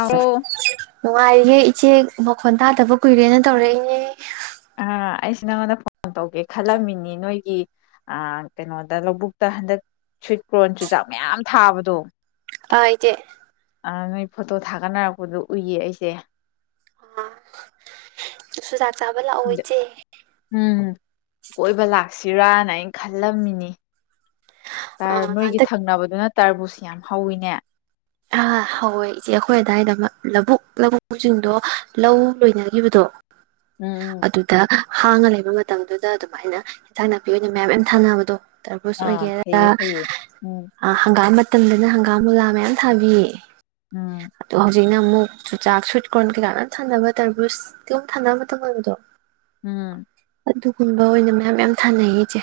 [unintelligible] ꯅꯨꯡꯉꯥꯏꯔꯤꯌꯦ ꯏꯆꯦ ꯃꯈꯣꯟ ꯇꯥꯗꯕ ꯀꯨꯏꯔꯦꯅ ꯇꯧꯔꯛꯏꯅꯦ ꯑ ꯑꯩꯁꯤ ꯅꯪꯉꯣꯟꯗ ꯐꯣꯟ ꯇꯧꯒꯦ ꯈꯜꯂꯝꯃꯤꯅꯤ ꯅꯣꯏꯒꯤ ꯑꯥ ꯀꯩꯅꯣꯗ ꯂꯧꯕꯨꯛꯇ ꯍꯟꯗꯛ ꯁ꯭ꯨꯤꯠꯀ꯭ꯔꯣꯟ ꯆꯨꯖꯥꯛ ꯃꯌꯥꯝ ꯊꯥꯕꯗꯣ ꯑꯥ ꯏꯆꯦ ꯑ ꯅꯣꯏ ꯐꯣꯇꯣ ꯊꯥꯒꯠꯅꯔꯛꯄꯗꯣ ꯎꯏꯌꯦ ꯑꯩꯁꯦ [unintelligible] ꯏꯆꯦ ꯎꯝ ꯀꯣꯏꯕ ꯂꯥꯛꯁꯤ ꯔꯥꯅ ꯑꯩꯅ ꯈꯜꯂꯝꯃꯤꯅꯤ ꯑꯥ [unintelligible] ꯅꯣꯏꯒꯤ ꯍꯟꯗꯛ ꯊꯪꯅꯕꯗꯨ ꯅ ꯇꯔꯕꯨꯁ ꯌꯥꯝ ꯍꯧꯋꯤꯅꯦ ꯑꯥ ꯍꯧꯋꯦ ꯏꯆꯦ ꯑꯩꯈꯣꯏ ꯑꯗꯥꯋꯥꯏꯗ ꯂꯧꯕꯨꯛ ꯂꯧꯕꯁꯤꯡꯗꯣ ꯂꯧ ꯂꯣꯏꯅꯈꯤꯕꯗꯣ ꯎꯝ ꯎꯝ ꯑꯗꯨꯗ ꯍꯥꯡꯉ ꯂꯩꯕ ꯃꯇꯝꯗꯨꯗ ꯑꯗꯨꯃꯥꯏꯅ ꯏꯟꯁꯥꯡ ꯅꯥꯄꯤ ꯑꯣꯏꯅ ꯃꯌꯥꯝ ꯃꯌꯥꯝ ꯊꯥꯅꯕꯗꯣ ꯇꯔꯕꯨꯁ ꯑꯥ ꯑꯣꯏꯒꯦꯔꯥ ꯐꯩꯌꯦ ꯐꯩꯌꯦ ꯎꯝ ꯍꯪꯒꯥꯝ ꯇꯝꯗꯅ ꯍꯪꯒꯥꯝ ꯃꯨꯂꯥ ꯃꯌꯥꯝ ꯊꯕꯤ ꯎꯝ [unintelligible] ꯍꯧꯖꯤꯛꯅ ꯑꯃꯨꯛ ꯆꯨꯆꯥꯛ ꯁꯨꯏꯠ ꯀꯣꯔꯅ ꯀꯩꯀꯥ ꯂꯣꯏꯅ ꯊꯥꯅꯕ ꯇꯔꯕꯨꯁ ꯀꯩꯅꯣꯝ ꯊꯥꯟꯅꯕ ꯃꯇꯝꯗꯣ ꯎꯝ ꯑꯗꯨꯒꯨꯝꯕ ꯑꯣꯏꯅ ꯃꯌꯥꯝ ꯌꯥꯝ ꯊꯥꯅꯩꯌꯦ ꯏꯆꯦ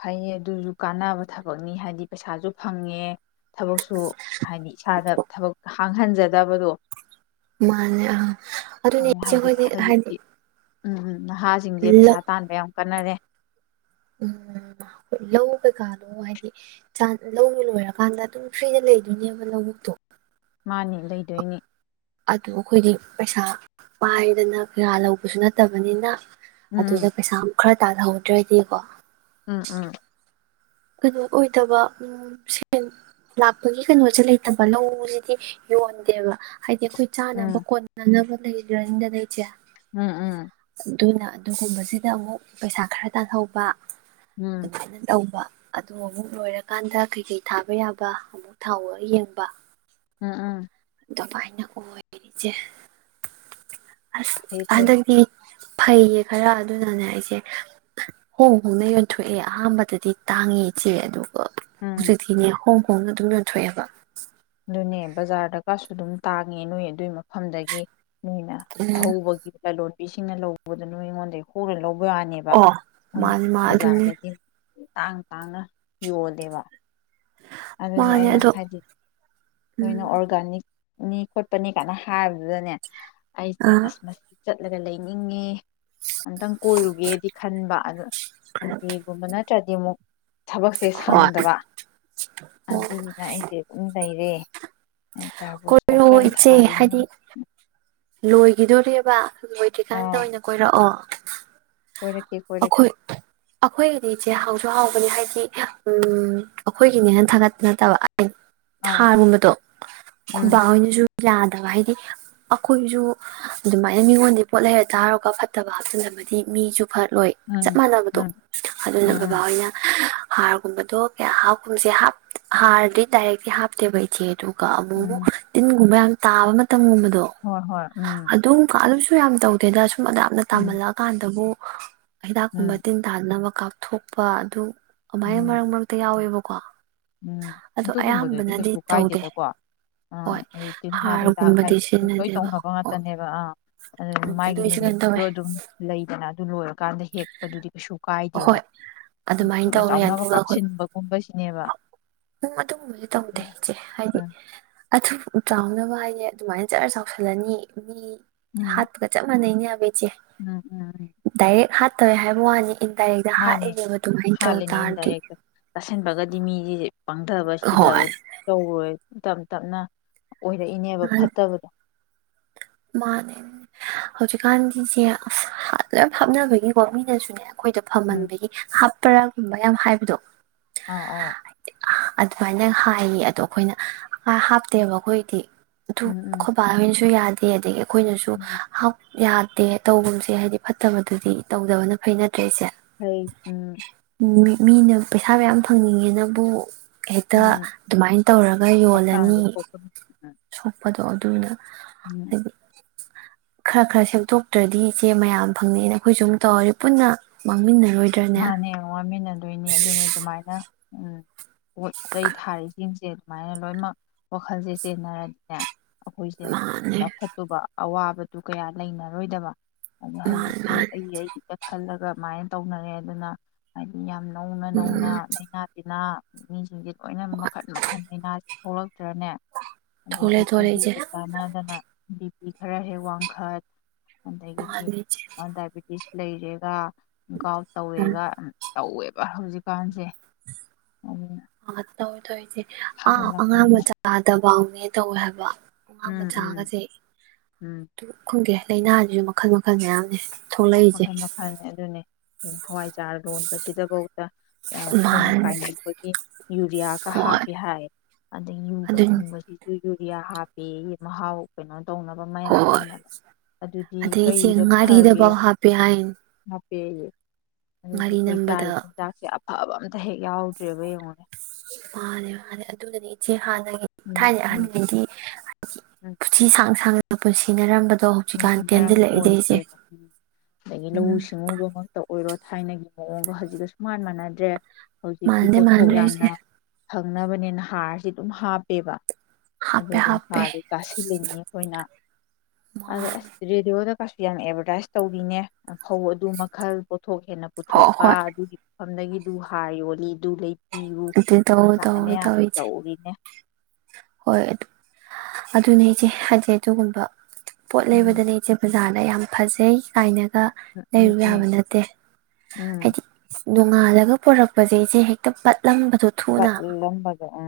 ꯐꯩꯌꯦ ꯑꯗꯨꯁꯨ ꯀꯥꯟꯅꯕ ꯊꯕꯛꯅꯤ ꯍꯥꯏꯗꯤ ꯄꯩꯁꯥꯁꯨ ꯐꯪꯉꯦ ꯊꯕꯛꯁꯨ ꯍꯥꯏꯗꯤ ꯏꯁꯥꯗ ꯊꯕꯛ ꯈꯥꯡꯍꯟꯖꯗꯕꯗꯣ ꯃꯥꯅꯦ ꯑꯥ ꯑꯗꯨꯅꯦ ꯏꯆꯦ ꯍꯥꯏꯗꯤ ꯑꯩꯈꯣꯏꯗꯤ ꯍꯥꯏꯗꯤ ꯍꯧꯖꯤꯛꯇꯤ ꯎꯝ ꯎꯝ ꯅꯍꯥꯁꯤꯡꯁꯦ ꯄꯩꯁꯥ [unintelligible] ꯇꯥꯟꯕ ꯌꯥꯝ ꯀꯟꯅꯔꯦ ꯎꯝ ꯍꯣꯏ ꯂꯧ ꯀꯩꯀꯥꯅꯣ ꯍꯥꯏꯗꯤ ꯂꯧꯅ ꯂꯣꯏꯔꯀꯥꯟꯗ ꯑꯗꯨꯝ ꯐ꯭ꯔꯤꯅ ꯂꯩꯗꯣꯏꯅꯦꯕ ꯂꯧꯕꯨꯛꯇꯣ ꯃꯥꯅꯤ ꯂꯩꯗꯣꯏꯅꯤ ꯑꯗꯨꯣ ꯑꯩꯈꯣꯏꯗꯤ ꯄꯩꯁꯥ ꯄꯥꯏꯗꯅ ꯀꯌꯥ ꯂꯧꯕꯁꯨ ꯅꯠꯇꯕꯅꯤꯅ ꯑꯗꯨꯗ ꯎꯝ ꯄꯩꯁꯥ ꯈꯔ ꯇꯥꯜꯍꯧꯗ꯭ꯔꯗꯤꯀꯣ ꯎꯝ ꯎꯝ ꯀꯩꯅꯣ ꯑꯣꯏꯗꯕ ꯎꯝ ꯁꯦꯟ ꯂꯥꯛꯄꯒꯤ ꯀꯩꯅꯣꯁꯦ ꯂꯩꯇꯕ ꯂꯧꯁꯤꯗꯤ ꯌꯣꯟꯗꯦꯕ ꯍꯥꯏꯗꯤ ꯑꯩꯈꯣꯏ ꯆꯥꯅꯕ ꯎꯝ ꯀꯣꯟꯅꯥꯅꯕ [unintelligible] ꯏꯆꯦ ꯎꯝ ꯎꯝ ꯑꯗꯨꯅ ꯑꯗꯨꯒꯨꯝꯕꯁꯤꯗ ꯑꯃꯨꯛ ꯄꯩꯁꯥ ꯈꯔ ꯇꯥꯟꯍꯧꯕ ꯎꯝ ꯎꯝ ꯑꯗꯨꯃꯥꯏꯅ ꯇꯧꯕ ꯑꯗꯨ ꯑꯃꯨꯛ ꯂꯣꯏꯔꯀꯥꯟꯗ ꯀꯩꯀꯩ ꯊꯥꯕ ꯌꯥꯕ ꯑꯃꯨꯛ ꯊꯥ [unintelligible] ꯌꯦꯡꯕ ꯎꯝ ꯎꯝ ꯑꯗꯨꯃꯥꯏꯅ ꯑꯣꯏꯔꯤ ꯏꯆꯦ ꯑꯁ ꯐꯩ ꯐꯩ ꯍꯟꯗꯛꯇꯤ ꯐꯩꯌꯦ ꯈꯔ ꯑꯗꯨꯅꯅꯦ ꯑꯩꯁꯦ ꯍꯣꯡ ꯍꯣꯡꯅ ꯌꯣꯟꯊꯣꯛꯑꯦ ꯑꯍꯥꯟꯕꯗꯗꯤ ꯇꯥꯡꯉꯦ ꯏꯆꯦ ꯑꯗꯣ ꯎꯝ ꯍꯧꯖꯤꯛꯇꯤꯅꯦ ꯍꯣꯡ ꯍꯣꯡꯅ ꯑꯗꯨꯝ ꯌꯣꯟꯊꯣꯛꯑꯦꯕ ꯑꯗꯨꯅꯦ ꯕꯖꯥꯔꯗ ꯀꯁꯨ ꯑꯗꯨꯝ ꯇꯥꯡꯉꯦ ꯅꯣꯏ ꯑꯗꯨꯏ ꯃꯐꯝꯗꯒꯤ ꯃꯤꯅ ꯎꯝ ꯍꯧꯕꯒꯤ ꯂꯥꯂꯣꯟ ꯅꯨꯄꯤꯁꯤꯡꯅ ꯂꯧꯕꯗꯨꯅ ꯅꯣꯏꯉꯣꯟꯗꯩ [unintelligible] ꯂꯧꯕ ꯋꯥꯅꯦꯕ ꯑꯣ ꯃꯣꯏꯅ ꯃꯥꯅꯦ ꯃꯥ ꯑꯗꯨꯅꯦ ꯕꯖꯥꯔꯗꯒꯤ ꯇꯥꯡ ꯇꯥꯡꯅ ꯌꯣꯜꯂꯦꯕ ꯑꯗꯨꯅꯤ ꯃꯥꯅꯦ ꯑꯩꯅ ꯑꯗꯣ ꯍꯥꯏꯗꯤ ꯅꯣꯏꯅ ꯎꯝ ꯑꯣꯔꯒꯥꯅꯤꯛ ꯅꯤ ꯈꯣꯠꯄꯅꯤ ꯀꯥꯏꯅ ꯍꯥꯏꯕꯗꯨꯗꯅꯦ ꯑ ꯑꯩꯥꯁꯦ ꯑꯁ [unintelligible] ꯆꯠꯂꯒ ꯂꯩꯅꯤꯡꯉꯦ ꯑꯝꯇꯪ ꯀꯣꯏꯔꯨꯒꯦꯗꯤ ꯈꯟꯕ ꯑꯗ ꯁꯟꯗꯦꯒꯨꯝꯕꯅ ꯆꯗꯤꯃꯨ ꯊꯕꯛꯁꯦ ꯍꯣꯏ ꯁꯪꯗꯕ ꯑꯣ ꯑꯗꯨ ꯑꯩꯁꯦ ꯂꯩꯩꯔꯦ ꯀꯣꯏꯔꯣ ꯏꯆꯦ ꯍꯥꯏꯗꯤ ꯂꯣꯏ ꯒꯤꯗꯣꯔꯦꯕ ꯑꯣꯏꯗ꯭ꯔꯤꯀꯥꯟꯇ ꯑꯥ ꯑꯣꯏꯅ ꯀꯣꯏꯔꯛꯑꯣ ꯀꯣꯏꯔꯛꯀꯦ ꯀꯣꯏꯔꯛꯀꯦ ꯑꯩꯈꯣꯏ ꯑꯩꯈꯣꯏꯒꯤꯗꯤ ꯏꯆꯦ ꯍ ꯁꯨ ꯍꯥꯎꯕꯅꯤ ꯍꯥꯏꯗꯤ ꯎ ꯑꯩꯈꯣꯏꯒꯤꯅꯦꯅ ꯊꯥꯒꯠꯄ ꯅꯠꯇꯕ ꯑꯥ ꯊꯥꯅꯕꯗꯣ ꯎꯝ ꯈꯨꯟꯄꯍꯣꯌꯅꯤꯁꯨ ꯌꯥꯗꯕ ꯍꯥꯏꯗꯤ ꯑꯩꯈꯣꯏꯁꯨ ꯑꯗꯨꯃꯥꯏꯅ ꯃꯤꯉꯣꯟꯗ ꯄꯣꯠ ꯂꯩꯔ ꯇꯥꯔꯒ ꯐꯠꯇꯕ ꯍꯥꯞꯆꯤꯟꯕ ꯃꯤꯁꯨ ꯐꯠꯂꯣꯏ ꯆꯞ ꯎꯝ ꯃꯥꯟꯅꯕꯗꯣ ꯎꯝ ꯎꯝ ꯑꯗꯨꯅ ꯎꯝ ꯕꯕꯥꯍꯣꯏꯅ ꯍꯥꯔꯒꯨꯝꯕꯗꯣ ꯀ ꯍꯥꯞꯀꯨꯝꯕꯁꯦ ꯍꯥꯔꯗꯤ ꯗꯥꯏꯔꯦꯛꯇꯤ ꯍꯥꯞꯇꯦꯕ ꯏꯆꯦꯗꯣ ꯀ ꯑꯃꯨ ꯃꯨꯛ ꯎꯝ ꯇꯤꯟꯒꯨꯝꯕ ꯌꯥꯝ ꯇꯥꯕ ꯃꯇꯝꯒꯨꯝꯕꯗ ꯗꯣ ꯍꯣꯏ ꯍꯣꯏ ꯎꯝ ꯑꯗꯨꯀꯟ ꯌꯥꯝ ꯇꯧꯗꯦꯗ ꯌꯥꯝꯅ ꯎꯝ ꯇꯝꯜꯂꯀꯥꯟꯗꯕꯨ ꯍꯤꯗꯥꯛ ꯀꯨꯝꯕ ꯎꯝ ꯇꯤꯟ ꯇꯥꯗꯅꯕ ꯀꯥꯞꯊꯣꯛꯄ ꯑꯗꯨ ꯑꯗꯨꯃꯥꯏ ꯎꯝ ꯃꯔꯀ ꯃꯛꯇ ꯌꯥꯎꯋꯦꯕ ꯀꯣ ꯎꯝ ꯑꯗꯨꯒꯨꯝꯕꯗꯨꯗꯤ ꯀꯩꯁꯨ ꯇꯧꯗꯦ ꯀꯥꯏꯗꯦꯗꯀꯣ ꯑꯥ ꯍꯣꯏ ꯑꯗꯨ ꯇꯤꯜꯍꯥ ꯍꯤꯗꯥꯛ ꯍꯥꯔꯒꯨꯝꯕꯗꯤ ꯍꯥꯏꯕꯗꯤ ꯑꯗꯨꯝ ꯂꯣꯏ ꯁꯤꯖꯤꯟꯅꯗꯦꯕ ꯇꯧꯅꯕ ꯍꯣꯏ ꯉꯥꯛꯇꯅꯦꯕ ꯑꯥ ꯑꯗꯨ ꯎꯝ ꯃꯥꯒꯤ ꯑꯗꯨꯏꯁꯨ ꯀꯩꯅꯣ ꯅꯨꯃꯤꯠꯇꯣ ꯇꯧꯋꯦ ꯑꯗꯨꯝ ꯂꯩꯗꯅ ꯑꯗꯨ ꯂꯣꯏꯔ ꯀꯥꯟꯗ ꯍꯦꯛꯄꯗꯨꯗꯤ ꯀꯩꯁꯨ ꯀꯥꯏꯗꯦꯕ ꯍꯣꯏ ꯑꯗꯨꯃꯥꯏꯅ ꯊꯨꯅ ꯇꯧꯋꯦ ꯆꯥꯎꯅꯕ ꯑꯗꯨꯒ ꯑꯩꯈꯣꯏ ꯀꯥꯞꯁꯤꯟꯕꯒꯨꯝꯕ ꯅꯦꯕꯥ ꯎꯝ ꯑꯗꯨꯒꯨꯝꯕꯗꯤ ꯇꯧꯗꯦ ꯏꯆꯦ ꯍꯥꯏꯗꯤ ꯎꯝ ꯑꯊꯨ ꯆꯥꯎꯅꯕ [unintelligible] ꯑꯗꯨꯃꯥꯏꯅ ꯖꯔ ꯆꯥꯎꯁꯜꯂꯅꯤ ꯃꯤ ꯎꯝ ꯍꯠ ꯀ ꯆꯕꯅꯤ ꯎꯝ ꯎꯝ ꯎꯝ ꯗꯏꯔ ꯍꯥ [unintelligible] ꯏꯟꯇꯥꯏ ꯃꯥꯅꯦ ꯗꯤꯃꯤꯒꯤ ꯄꯥꯡꯊꯕ ꯁꯤꯊꯕ ꯇꯧꯔꯣꯏ ꯇꯞ ꯇꯞꯅ ꯑꯣꯏꯔꯛꯏꯅꯦꯕ ꯐꯠꯇꯕꯗꯣ ꯃꯥꯅꯦ ꯍꯧꯖꯤꯛꯀꯥꯟꯒꯤꯁꯦ ꯂꯣꯏ ꯍꯥꯞꯅꯕꯒꯤꯀꯣ ꯃꯤꯅꯁꯨꯅꯦꯕ ꯑꯩꯈꯣꯏꯗ ꯎꯝ ꯐꯝꯍꯟꯕꯒꯤꯞ ꯄꯔꯥꯒꯨꯝꯕ ꯌꯥꯝ ꯍꯥꯏꯕꯗꯣ ꯑꯥ ꯑ ꯑꯗꯨꯃꯥꯏꯅ ꯍꯥꯏꯌꯦ ꯑꯗꯣ ꯑꯩꯈꯣꯏꯅ ꯍꯥꯞꯇꯦꯕ ꯑꯩꯈꯣꯏꯗꯤ ꯑꯗꯨꯨ ꯎꯝ ꯎꯝ ꯈꯁꯨ ꯌꯥꯗ ꯇꯦ ꯑꯩꯈꯣꯏꯅꯁꯨ ꯎꯝ ꯌꯥꯗꯦ ꯇꯧꯒꯨꯝꯁꯦ ꯍꯥꯏꯗꯤ ꯐꯠꯇꯕꯗꯨꯗꯤ ꯇꯧꯗꯕꯅ ꯐꯩꯅꯗ꯭ꯔꯦ ꯏꯁꯦ ꯍꯩ ꯎꯝ ꯃꯤꯅ ꯄꯩꯁꯥ ꯃꯌꯥꯝ ꯐꯪꯅꯤꯡꯉꯦꯅꯕꯨ ꯍꯦꯛꯇ ꯎꯝ ꯑꯗꯨꯃꯥꯏꯅ ꯇꯧꯔꯒ ꯌꯣꯜꯂꯅꯤ ꯍꯛꯆꯥꯡꯗꯤ ꯁꯣꯛꯄꯅꯤ ꯎꯝ ꯁꯣꯛꯄꯗ ꯑꯣꯏ ꯇꯨ ꯎꯝ ꯎ ꯈꯔ ꯈꯔ ꯁꯦꯠꯇꯣꯛꯇ꯭ꯔꯗꯤ ꯏꯆꯦ ꯃꯌꯥꯝ ꯐꯪꯅꯩꯑꯅ ꯑꯩꯈꯣꯏꯁꯨ ꯑꯗꯨꯝ ꯇꯧꯔꯁꯤ ꯄꯨꯟꯅ ꯃꯥꯡꯃꯤꯟꯅꯔꯤ ꯃꯥꯅꯦ ꯍꯌꯦ ꯋꯥꯃꯤꯟꯅꯗꯣꯏꯅꯤ ꯑꯗꯨꯅꯤ ꯑꯗꯨꯃꯥꯏꯅ ꯎꯝ ꯄꯣꯠ ꯆꯩ ꯊꯥꯔꯤꯁꯤꯡꯁꯦ ꯁꯨꯃꯥꯏꯅ ꯂꯣꯏꯅꯃꯛ ꯋꯥꯈꯜꯁꯦ ꯆꯦꯟꯅꯔꯗꯤꯅꯦ ꯑꯩꯈꯣꯏꯁꯦ ꯃꯥꯅꯦ ꯆꯥꯎꯈꯠꯇꯨꯕ ꯑꯋꯥꯕꯗꯨ ꯀꯌꯥ ꯂꯩꯅꯔꯣꯏꯗꯕ ꯑꯗꯣ ꯃꯥꯅꯦ ꯍꯧꯖꯤꯛꯇꯤ ꯃꯥꯅꯦ ꯑꯩꯒꯤ ꯑꯩꯒꯤꯗ ꯈꯜꯂꯒ ꯑꯗꯨꯃꯥꯏꯅꯥ ꯇꯧꯅꯔꯦ ꯑꯗꯨꯅ ꯍꯥꯏꯗꯤ ꯌꯥꯝꯅ ꯅꯧꯅ ꯅꯧꯅ ꯎꯝ ꯂꯥꯏꯅꯥ ꯇꯤꯟꯅꯥ--꯫ ꯃꯤꯁꯤꯡꯁꯦ ꯂꯣꯏꯅ ꯃꯈꯟ ꯃꯈꯟ ꯂꯅꯥ ꯂꯣ ꯇ꯭ꯔꯅꯦ ꯊꯣꯛꯂꯦ ꯑꯗꯩꯗꯤ ꯊꯣꯛꯂꯦ ꯏꯆꯦ ꯆꯍꯤꯒ ꯆꯥꯟꯅꯗꯅ ꯈꯔ ꯍꯦꯛ ꯋꯥꯡꯈꯠ ꯑꯗꯩꯒꯤꯗꯤ ꯃꯥꯅꯦ ꯏꯆꯦ ꯗꯥꯄꯤꯇꯤꯁ ꯂꯩꯔꯦꯒ ꯎꯝ ꯇꯧꯋꯦꯒ ꯇꯧꯋꯦꯕ ꯍꯧꯖꯤꯛꯀꯥꯟꯁꯦ ꯑꯠꯇꯣꯟ ꯏꯆꯦ ꯑꯥ ꯑꯉꯥꯡꯕ ꯁꯥꯒꯠꯂꯛꯄꯅꯤꯅ ꯆꯥꯗꯕꯥꯎ ꯑꯦ ꯇꯧꯋꯦ ꯍꯥꯏꯕ ꯑꯉꯥꯡꯕ ꯎꯝ ꯎꯝ ꯆꯥꯒꯁꯦ ꯎꯝ ꯑꯗꯨ ꯈꯪꯗꯦ ꯂꯥꯏꯅꯥꯁꯤꯁꯨ ꯃꯈꯜ ꯃꯈꯜ ꯐꯅꯥꯝꯅꯦ ꯃꯈꯜ ꯃꯈꯜꯅꯦ ꯑꯗꯨꯅꯦ ꯍꯋꯥꯏꯖꯥꯔ ꯂꯣꯟꯕꯁꯤꯗꯐꯧꯗ ꯊꯨꯅ ꯃꯥꯅꯦ ꯀꯥꯏꯅꯕꯒꯤ ꯏꯟꯗꯤꯌꯥ ꯀ ꯍꯥꯥꯞ ꯍꯣꯏ ꯄꯦꯍꯥꯏ ꯑꯗꯩ ꯌꯨꯕ ꯑꯗꯨꯅꯤ ꯁꯨꯡꯕꯁꯤꯁꯨ ꯌꯨꯔꯤꯌꯥ ꯍꯥꯞꯄꯤ ꯃꯍꯥꯎ ꯀꯩꯅꯣ ꯇꯧꯅꯕ ꯃꯌꯥ ꯍꯣꯏ ꯀꯟꯅ ꯑꯗꯨꯗꯤ ꯀꯩꯗ ꯐꯒꯦ ꯄꯦꯏꯟ ꯄꯦꯌꯦ ꯑꯗꯨꯗꯤ ꯑꯩꯈꯣꯏ ꯆꯥꯔꯤꯕ ꯆꯥꯛꯁꯦ ꯑꯐꯕ ꯑꯃꯝ ꯃꯥꯅꯦ ꯃꯥꯅꯦ ꯑꯗꯨꯗꯅꯤ ꯏꯆꯦ ꯍꯥꯟꯅꯒꯤ ꯎꯝ ꯊꯥꯏꯅ ꯎꯝ ꯑꯍꯟꯒꯩꯗꯤ ꯎ [inaudible] ꯑꯊꯤ ꯁꯥꯡ ꯁꯥꯡꯅ ꯄꯨꯟꯁꯤꯅꯔꯝꯕ ꯅꯨꯡꯁꯤꯡꯅꯔꯕ ꯑꯣꯏꯗꯦꯕ ꯑꯗꯩꯗꯤ ꯂꯧꯎ ꯎꯝ ꯁꯤꯡꯎꯕꯃꯛꯇ ꯑꯣꯏꯔꯣ ꯊꯥꯏꯅꯒꯤ ꯃꯑꯣꯡꯒ ꯍꯧꯖꯤꯛꯀ ꯁꯨꯃꯥꯟ ꯃꯥꯟꯅꯗ꯭ꯔꯦ ꯍꯧꯖꯤꯛꯇꯤ ꯃꯥꯟꯗꯦ ꯄꯣꯠꯊꯣꯛ ꯃꯥꯟꯗ꯭ꯔꯦ ꯏꯆꯦ ꯌꯥꯝꯅ ꯐꯪꯅꯕꯅꯦꯅ ꯍꯥꯔꯁꯤ ꯑꯗꯨꯝ ꯍꯥꯞꯄꯦꯕ ꯑꯗꯨ ꯍꯥꯞꯄꯦ ꯑꯗꯨꯝ ꯍꯥꯞꯄꯦ ꯍꯥꯁꯦ ꯆꯥꯁꯤꯜꯂꯤꯅꯤ ꯈꯣꯏꯅ ꯑꯗꯩ ꯑꯁꯔꯦꯗꯤꯑꯣ ꯗꯀꯥꯁꯨ ꯌꯥꯝ ꯑꯦꯚꯔꯗꯥꯥꯏꯁ ꯇꯧꯕꯤꯅꯦ ꯐꯧ ꯑꯗꯨ ꯃꯈꯜ ꯄꯣꯊꯣꯛ ꯍꯦꯟꯅ ꯍꯣꯏ ꯄꯨꯊꯣꯛꯄ ꯍꯣꯏ ꯑꯗꯨꯒꯤ ꯃꯐꯝꯗꯒꯤꯗꯨ ꯍꯥꯏ ꯌꯣꯜꯂꯤ ꯑꯗꯨ ꯂꯩ ꯄꯤꯌꯨ ꯑꯗꯨ ꯇꯧ ꯀꯃꯥꯏꯅ ꯇꯧꯋꯦ ꯌꯥꯝ ꯇꯧꯋꯦ ꯏꯆꯦ ꯇꯧꯔꯤꯅꯦ ꯍꯣꯏ ꯑꯗꯨ ꯑꯗꯨꯅꯦ ꯏꯆꯦ ꯍꯥꯏꯗꯤ ꯑꯗꯨꯒꯨꯝꯕ ꯄꯣꯠ ꯎꯝ ꯂꯩꯕꯗꯅꯦ ꯏꯆꯦ ꯐꯖꯅꯤ ꯌꯥꯝ ꯐꯖꯩ ꯀꯥꯏꯅ ꯗ ꯎꯝ ꯎꯝ ꯂꯩꯔꯨ ꯌꯥꯕ ꯎꯝ ꯅꯠꯇꯦ ꯎꯝ ꯍꯥꯏꯗꯤ ꯅꯣꯡꯉꯥꯜꯂꯒ ꯄꯨꯔꯛꯄꯁꯦ ꯏꯆꯦ ꯍꯦꯛꯇ ꯄꯠꯂꯝꯕ ꯂ ꯄꯒ ꯑ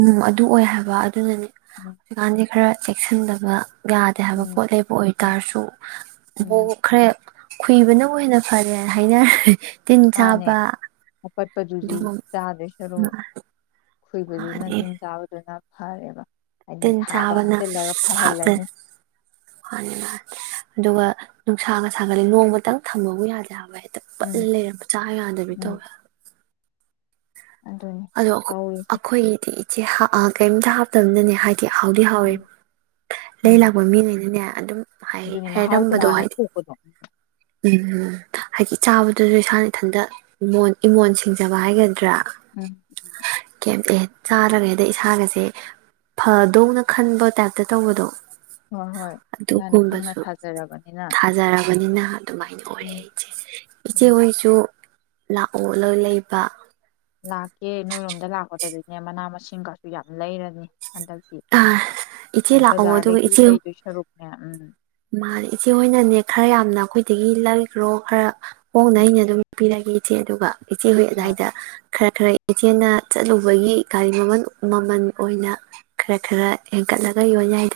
ꯎꯝ ꯑꯗꯨ ꯑꯣꯏ ꯍꯥꯏꯕ ꯑꯗꯨꯅꯅꯦ ꯎꯝ ꯍꯧꯖꯤꯛꯀꯥꯟꯗꯤ ꯈꯔ ꯆꯦꯛꯁꯤꯟꯗꯕ ꯌꯥꯗꯦ ꯍꯥꯏꯕ ꯎꯝ ꯄꯣꯠ ꯂꯩꯕ ꯎꯝ ꯑꯣꯏꯇꯥꯔꯁꯨ ꯎꯝ ꯃꯈꯔꯦ ꯈꯨꯨꯏꯕꯅꯕꯨ ꯍꯦꯟꯅ ꯐꯔꯦꯅ ꯍꯥꯏꯅꯔꯦ ꯇꯤꯟ ꯆꯥꯕ ꯀꯣꯠꯄꯗꯨꯗꯤ ꯑꯗꯨꯒꯨꯝꯕ ꯆꯥꯗꯣꯏ ꯁꯔꯨꯛ ꯈꯨꯣꯏꯕꯗꯨꯅ ꯃꯥꯅꯤ ꯇꯤꯟ ꯆꯥꯕꯗꯨꯅ ꯐꯔꯦꯕ ꯍꯥꯏꯗꯤ ꯇꯤꯟ ꯍꯥꯔꯗꯣ ꯆꯥꯕꯅ ꯍꯥꯞꯆꯤꯜꯂꯒ ꯐꯍꯜꯂꯅꯤ ꯍꯥꯞꯆꯩꯅꯤ ꯃꯥ ꯑꯗꯨꯒ ꯅꯨꯡꯁꯥꯒ ꯁꯥꯒꯗꯤ ꯅꯣꯡꯃꯇꯪ ꯊꯝꯕꯕꯨ ꯌꯥꯗꯦ ꯌꯥꯕ ꯍꯥꯏ ꯄꯠꯂ ꯎꯝ ꯂꯩꯔ ꯆꯥ ꯌꯥꯗꯕꯤ ꯎꯝ ꯇꯧꯋꯦ ꯑꯗꯨꯅꯤ ꯑꯗꯣ ꯇꯧꯔꯤꯁꯦ ꯑꯩꯈꯣꯏꯒꯤꯗꯤ ꯁꯤ ꯀꯩꯝꯇ ꯍꯥꯞꯇꯕꯅꯅꯦ ꯍꯥꯏꯦ ꯀꯦ ꯍꯥꯎꯗꯤ ꯍꯥꯎꯋꯦ ꯎꯝ ꯂꯩ ꯎꯝ ꯂꯥꯛꯄ ꯃꯤꯅꯦꯅꯅꯦ ꯑꯗꯨꯝ ꯍꯥꯏ ꯑꯗꯨꯅꯤ ꯃꯍꯥꯎ ꯍꯥꯏꯔꯝꯕꯗꯣ ꯇꯣꯉꯥꯟꯅ ꯍꯥꯏꯗꯤ ꯊꯣꯛꯄꯗꯣ ꯎꯝ ꯍꯥꯏꯗꯤ ꯆꯥꯕꯗꯁꯨ ꯏꯁꯥꯅ ꯏꯊꯟꯇꯣꯟ ꯏꯃꯣꯟ ꯁꯤꯡꯖꯕ ꯍꯥꯏꯒꯅꯤ ꯆꯗꯔꯥ ꯎꯝ ꯀꯩꯝꯇ ꯆꯥꯔꯒꯦ ꯍꯗ ꯏꯁꯥꯒꯁꯦ ꯐꯗꯧꯅ ꯈꯟꯕ ꯇꯥꯏꯞꯇ ꯇꯧꯕꯗꯣ ꯍꯣꯏ ꯍꯣꯏ ꯏꯁꯥꯅ ꯈꯪꯅ ꯑꯗꯨꯒꯨꯝꯕꯁꯨ ꯊꯥꯖꯔꯕꯅꯤꯅ ꯊꯥꯖꯔꯕꯅꯤꯅ ꯑꯗꯨꯃꯥꯏꯅ ꯑꯣꯏꯔꯦ ꯎꯝ ꯑꯩꯆꯦ ꯎꯝ ꯏꯆꯦꯍꯣꯏꯁꯨ ꯂꯥꯛꯑꯣ ꯂꯣꯏ ꯂꯩꯕ ꯂꯥꯛꯀꯦ ꯅꯣꯏꯔꯣꯝꯗ ꯂꯥꯛꯄꯗꯗꯒꯤꯅꯦ ꯃꯅꯥ ꯃꯁꯤꯡꯒꯁꯨ ꯌꯥꯝ ꯂꯩꯔꯅꯤ ꯍꯟꯗꯛꯇꯤ ꯑ ꯏꯆꯦ ꯂꯥꯛꯑꯣ ꯑꯗꯨꯒ ꯕꯖꯥꯔꯗꯒꯤ ꯏꯆꯦ ꯂꯩꯗꯣꯏ ꯁꯔꯨꯛꯅꯦ ꯎꯝ ꯃꯥꯅꯦ ꯏꯆꯦ ꯍꯣꯏꯅꯅꯦ ꯈꯔ ꯌꯥꯝꯅ ꯑꯩꯈꯣꯏ ꯑꯗꯒꯤ ꯂꯩꯥꯏꯈ꯭ꯔꯣ ꯈꯔ--꯫ ꯍꯣꯡꯅ ꯑꯩꯅ ꯑꯗꯨꯝ ꯄꯤꯔꯒꯦ ꯏꯆꯦ ꯑꯗꯨꯒ ꯏꯆꯦꯍꯣꯏ ꯍꯣꯏ ꯑꯗꯥꯏꯗ ꯈꯔ ꯈꯔ ꯏꯆꯦꯅ ꯆꯠꯂꯨꯕꯒꯤ ꯒꯥꯔꯤ ꯃꯃꯜ ꯃꯃꯜ ꯑꯣꯏꯅ ꯈꯔ ꯈꯔ ꯍꯦꯟꯒꯠꯂꯒ ꯌꯣꯟ ꯌꯥꯏ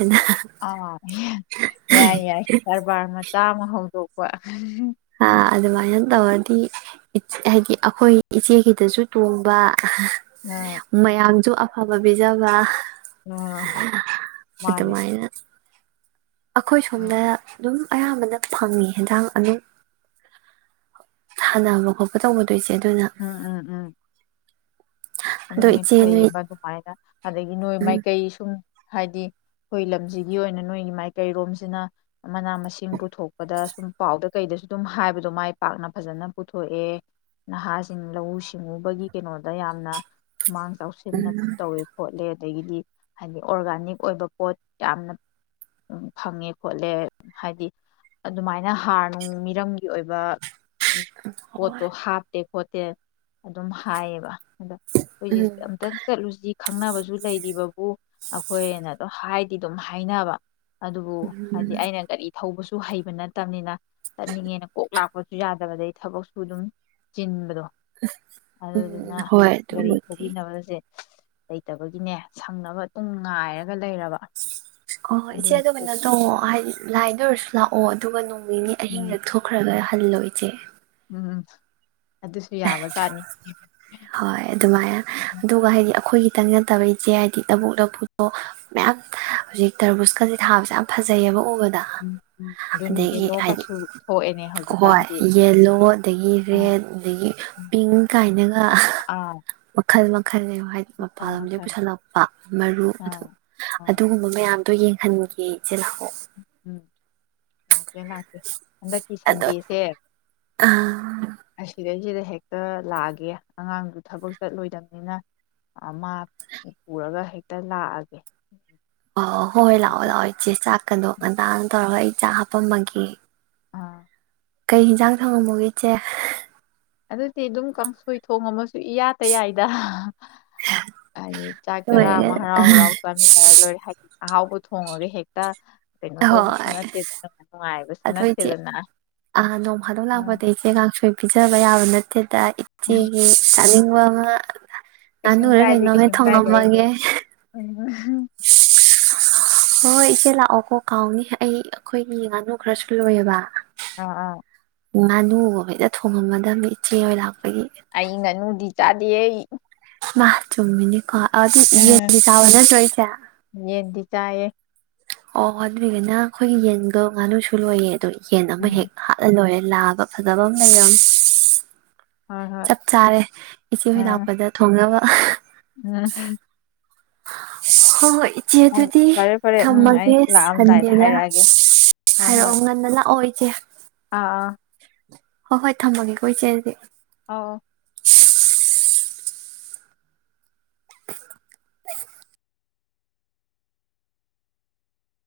ꯑꯥ ꯌꯥꯏ ꯌꯥꯏ ꯀꯔꯕꯥꯔ ꯃꯆꯥ ꯑꯃ ꯍꯧꯗꯣꯛ [unintelligible] ꯑꯥ ꯑꯗꯨꯃꯥꯏꯅ ꯇꯧꯔꯗꯤ ꯍꯥꯏꯗꯤ ꯑꯩꯈꯣꯏ ꯏꯆꯦꯒꯤꯗꯁꯨ ꯇꯣꯡꯕ ꯑ ꯃꯌꯥꯝꯁꯨ ꯑꯐꯕꯥ ꯄꯤꯖꯕ ꯑ ꯃꯥꯅꯦ ꯑꯗꯨꯃꯥꯏꯅ ꯑꯩꯈꯣꯏ ꯁꯣꯝꯗ ꯎꯝ ꯑꯗꯨꯝ ꯑꯌꯥꯝꯕꯅ ꯐꯪꯏ ꯍꯦꯟꯖꯥꯡ ꯑꯗꯨꯝ ꯊꯥꯟꯅꯕ ꯈꯣꯠꯄ ꯇꯧꯕ ꯑꯗꯨꯏꯁꯦ ꯑꯗꯨꯅ ꯑꯗꯣ ꯑꯗꯨꯅꯤ ꯏꯆꯦ ꯅꯣꯏ ꯐꯩꯌꯦꯕ ꯑꯗꯨꯃꯥꯏꯅ ꯑꯗꯒꯤ ꯅꯣꯏ ꯎꯝ ꯃꯥꯏꯀꯩ ꯁꯨꯝ ꯍꯥꯏꯗꯤ ꯑꯩꯈꯣꯏ ꯂꯝꯁꯤꯒꯤ ꯑꯣꯏꯅ ꯅꯣꯏꯒꯤ ꯃꯥꯏꯀꯩꯔꯣꯝꯁꯤꯅ ꯃꯅꯥ ꯃꯁꯤꯡ ꯄꯨꯊꯣꯛꯄꯗ ꯁꯨꯝ ꯄꯥꯎꯗ ꯀꯩꯗꯁꯨ ꯑꯗꯨꯝ ꯍꯥꯏꯕꯗꯣ ꯃꯥꯏ ꯄꯥꯛꯅ ꯐꯖꯅ ꯄꯨꯊꯣꯛꯑꯦ ꯅꯍꯥꯁꯤꯡ ꯂꯧꯎ ꯁꯤꯡꯎꯕꯒꯤ ꯀꯩꯅꯣꯗ ꯌꯥꯝꯅ ꯈꯨꯃꯥꯡ ꯆꯥꯎꯁꯤꯟꯅ ꯇꯧꯋꯦ ꯈꯣꯠꯂꯦ ꯑꯗꯒꯤꯗꯤ ꯍꯥꯏꯗꯤ ꯑꯣꯔꯒꯥꯅꯤꯛ ꯑꯣꯏꯕ ꯄꯣꯠ ꯌꯥꯝꯅ ꯐꯪꯉꯦ ꯈꯣꯠꯂꯦ ꯍꯥꯏꯗꯤ ꯑꯗꯨꯃꯥꯏꯅ ꯍꯥꯔ ꯅꯨꯡ ꯃꯤꯔꯝꯒꯤ ꯑꯣꯏꯕ ꯍꯣꯏ ꯄꯣꯠꯇꯣ ꯍꯥꯞꯇꯦ ꯈꯣꯠꯇꯦ ꯑꯗꯨꯝ ꯍꯥꯏꯌꯦꯕ ꯑꯗꯣ ꯍꯧꯖꯤꯛ ꯎꯝ ꯑꯝꯇꯪ ꯆꯠꯂꯨꯁꯤ ꯈꯪꯅꯕꯁꯨ ꯂꯩꯔꯤꯕꯕꯨ ꯑꯩꯈꯣꯏꯅ ꯑꯗꯨꯝ ꯍꯥꯏꯗꯤ ꯑꯗꯨꯝ ꯍꯥꯏꯅꯕ ꯑꯗꯨꯕꯨ ꯍꯥꯏꯗꯤ ꯑꯩꯅ ꯒꯥꯔꯤ ꯊꯧꯕꯁꯨ ꯁꯨ ꯍꯩꯕ ꯅꯠꯇꯕꯅꯤꯅ ꯆꯠꯅꯤꯡꯉꯦꯅ ꯀꯣꯛ ꯂꯥꯛꯄ [unintelligible] ꯁꯨ ꯌꯥꯗꯕ ꯑꯗꯩ ꯊꯕꯛꯁꯨ ꯑꯗꯨꯝ ꯆꯤꯟꯕꯗꯣ ꯑꯗꯨꯗꯨꯅ ꯎꯝ ꯍꯣꯏ ꯒꯥꯔꯤ ꯑꯗꯨꯕꯨꯗꯤ ꯊꯧꯕꯤꯅꯕꯁꯦ ꯂꯩꯇꯕꯒꯤꯅꯦ ꯁꯪꯅꯕ ꯑꯗꯨꯝ ꯉꯥꯏꯔ ꯑꯣ ꯏꯆꯦꯗ ꯀꯩꯅꯣ ꯇꯧꯌꯣ ꯂꯥꯏꯟꯗ ꯑꯣꯏꯔꯁꯨ ꯂꯥꯛꯑꯣ ꯑꯣ ꯑꯗꯨꯒ ꯅꯣꯡ ꯅꯤꯅꯤ ꯑꯍꯤꯡꯗ ꯎꯝ ꯊꯣꯛꯈ꯭ꯔꯒ ꯍꯜꯂꯣ ꯎ [inaudible] ꯎꯝ ꯑꯗꯨꯁꯨ ꯌꯥꯕ ꯖꯥꯠꯅꯤ ꯍꯣꯏ ꯑꯗꯨꯃꯥꯏꯅ ꯑꯗꯨꯒ ꯍꯥꯏꯗꯤ ꯑꯩꯈꯣꯏꯒꯤ ꯈꯤꯇꯪ ꯅꯠꯇꯕ ꯏꯆꯦ ꯍꯥꯏꯗꯤ ꯂꯕꯨꯛ ꯂꯐꯨꯛꯇꯣ ꯃꯌꯥꯝ ꯍꯧꯖꯤꯛ ꯇꯔꯕꯨꯁꯀꯁꯦ ꯊꯥꯕꯁꯦ ꯌꯥꯝ ꯐꯖꯩꯑꯦꯕ ꯎꯕꯗ ꯎꯝ ꯎꯝ ꯑꯗꯨꯅꯤ ꯑꯗꯒꯤ ꯍꯥꯏꯗꯤ ꯌꯦꯂꯣꯒꯁꯨ ꯊꯣꯛꯑꯦꯅꯦ ꯍꯣꯏ ꯍꯧꯖꯤꯛꯀꯥꯟꯗꯤ ꯌꯦꯂꯣ ꯑꯗꯒꯤ ꯑꯥ ꯔꯦꯗ ꯑꯗꯒꯤ ꯄꯤꯡ ꯀꯥꯏꯅꯒ ꯑꯥ ꯈꯥꯏ ꯂ ꯈꯟꯉ ꯍꯥꯏꯗꯤ ꯃꯄꯥꯟ ꯃꯈꯜ ꯂꯝꯗꯩ ꯃꯈꯜ ꯄꯨꯁꯜꯂꯛꯄ ꯃꯔꯨ ꯑꯥ ꯑꯗꯨ ꯑꯥ ꯑꯗꯨꯒꯨꯝꯕ ꯃꯌꯥꯝꯗꯣ ꯌꯦꯡꯉ ꯈꯟꯒꯦ [inaudible] ꯎꯝ ꯂꯥꯛꯀꯦ ꯍꯟꯗꯛꯀꯤ ꯁꯟꯗꯦꯁꯦ ꯑꯥ ꯁꯤꯗꯩꯁꯤꯗ ꯍꯦꯛꯇ ꯂꯥꯛꯑꯒꯦ ꯑꯉꯥꯡꯁꯨ ꯊꯕꯛ ꯆꯠꯂꯣꯏꯗꯕꯅꯤꯅ ꯃꯥ ꯄꯨꯔꯒ ꯍꯦꯛꯇ ꯂꯥꯛꯑꯒꯦ ꯑ ꯍꯣꯏ ꯍꯣꯏ ꯂꯥꯛꯑꯣ ꯂꯥꯛꯑꯣ ꯏꯆꯦ ꯆꯥꯛꯀꯗꯣ ꯉꯟꯗꯥ ꯇꯧꯔꯒ ꯑꯩ ꯆꯥ ꯍꯥꯞꯄꯝꯃꯒꯦ ꯑꯥ ꯀꯩ ꯌꯦꯟꯖꯥꯡ ꯊꯥꯡꯉꯝꯃꯨꯒꯤ ꯏꯆꯦ ꯑꯗꯨꯗꯤ ꯑꯗꯨꯝ ꯀꯥꯡꯁꯣꯏ ꯊꯣꯡ ꯑꯃꯁꯨ ꯏꯌꯥꯗ ꯌꯥꯏꯗ ꯍꯥꯏꯗꯤ ꯆꯥꯛ ꯆꯔꯥ ꯑꯃ ꯂꯣꯏꯔꯒ ꯍꯔꯥꯎ ꯍꯔꯥꯎ ꯆꯥꯃꯤꯟꯅꯔ ꯂꯣꯏꯔꯦ ꯍꯥꯏꯗꯤ ꯑꯍꯥꯎꯕ ꯍꯣꯡꯉꯒꯥ ꯍꯦꯛꯇ ꯀꯩꯅꯣ ꯇꯧꯕꯁꯨ ꯅꯠꯇꯦꯅꯨꯡꯥꯏ ꯅꯨꯡꯉꯥꯏ ꯑꯗꯨ ꯏꯆꯦ ꯑ ꯅꯣꯡ ꯍꯥꯥꯗꯣꯛ ꯎꯝ ꯂꯥꯛꯄꯗ ꯏꯆꯦ ꯀꯥꯡꯁꯣꯏ ꯄꯤꯖꯕ ꯌꯥꯕ ꯅꯠꯇꯦ [inaudible] ꯏꯆꯦꯒꯤ ꯆꯥꯅꯤꯡ ꯋꯥ ꯀꯩꯁꯨꯝ ꯀꯥꯏꯗꯦ ꯀꯩꯁꯨꯝ ꯀꯥꯏꯗꯦ ꯑꯩꯗꯤ ꯍꯣꯏ ꯏꯆꯦ ꯂꯥꯛꯑꯣꯀꯣ ꯀꯥꯎꯅꯤ ꯑꯩ ꯑꯩꯈꯣꯏꯒꯤ ꯉꯥꯅꯨ ꯈꯔꯁꯨ ꯂꯣꯏꯑꯦꯕ ꯑ ꯑꯥ ꯉꯥꯅꯨꯒꯨꯝꯕ ꯍꯛꯇ ꯊꯣꯡꯉꯝꯃꯗꯕꯅꯤ ꯏꯆꯦ ꯍꯣꯏꯂꯥꯛ ꯑꯩ ꯉꯅꯨꯗꯤ ꯆꯥꯗꯤꯌꯦ ꯃꯥ ꯆꯨꯝꯃꯤꯅꯤ ꯀꯣ ꯑꯗꯣ ꯑꯥ ꯌꯦꯟꯗꯤ ꯆꯥꯕꯥ ꯅꯠꯇꯔꯣ ꯏꯆꯦ ꯌꯦꯟꯗꯤ ꯆꯥꯏꯌꯦ ꯑꯣ ꯑꯗꯨꯏꯒꯅ ꯑꯩꯈꯣꯏꯒꯤ ꯌꯦꯟꯗꯣ ꯉꯥꯅꯨꯁꯨ ꯂꯣꯏꯌꯦ ꯑꯗꯣ ꯍꯦꯟ ꯑꯃ ꯍꯦꯛ ꯎꯝ ꯍꯥꯠꯂ ꯂꯣꯏꯔꯦ ꯂꯕ ꯐꯖꯕ ꯑꯃ ꯂꯩꯔꯝꯃꯤ ꯍꯣꯏ ꯍꯣꯏ ꯆꯞ ꯆꯥꯔꯦ ꯏꯆꯦ ꯍꯣꯏ ꯎꯝ ꯂꯥꯛꯄꯗ ꯊꯣꯡꯅꯕ [unintelligible] [unintelligible] [unintelligible] ꯍꯣ ꯍꯣꯏ ꯏꯆꯦ ꯎꯝ ꯑꯗꯨꯗꯤ ꯐꯔꯦ ꯐꯔꯦ ꯎꯝ ꯑꯩ ꯊꯝꯃꯒꯦ ꯂꯥꯛꯑꯝꯗꯥꯏꯗ ꯁꯟꯗꯦꯗ ꯍꯥꯏꯔꯛꯑꯒꯦ ꯍꯣꯏ ꯍꯣꯏ ꯍꯥꯏꯔꯛꯑꯣ ꯉꯟꯅ ꯂꯥꯛꯑꯣ [unintelligible] ꯑꯥ ꯑꯥ ꯍꯣꯏ ꯍꯣꯏ ꯊꯝꯃꯒꯦꯀꯣ ꯏꯆꯦ ꯑꯗꯨꯗꯤ ꯑꯧ ꯑꯧ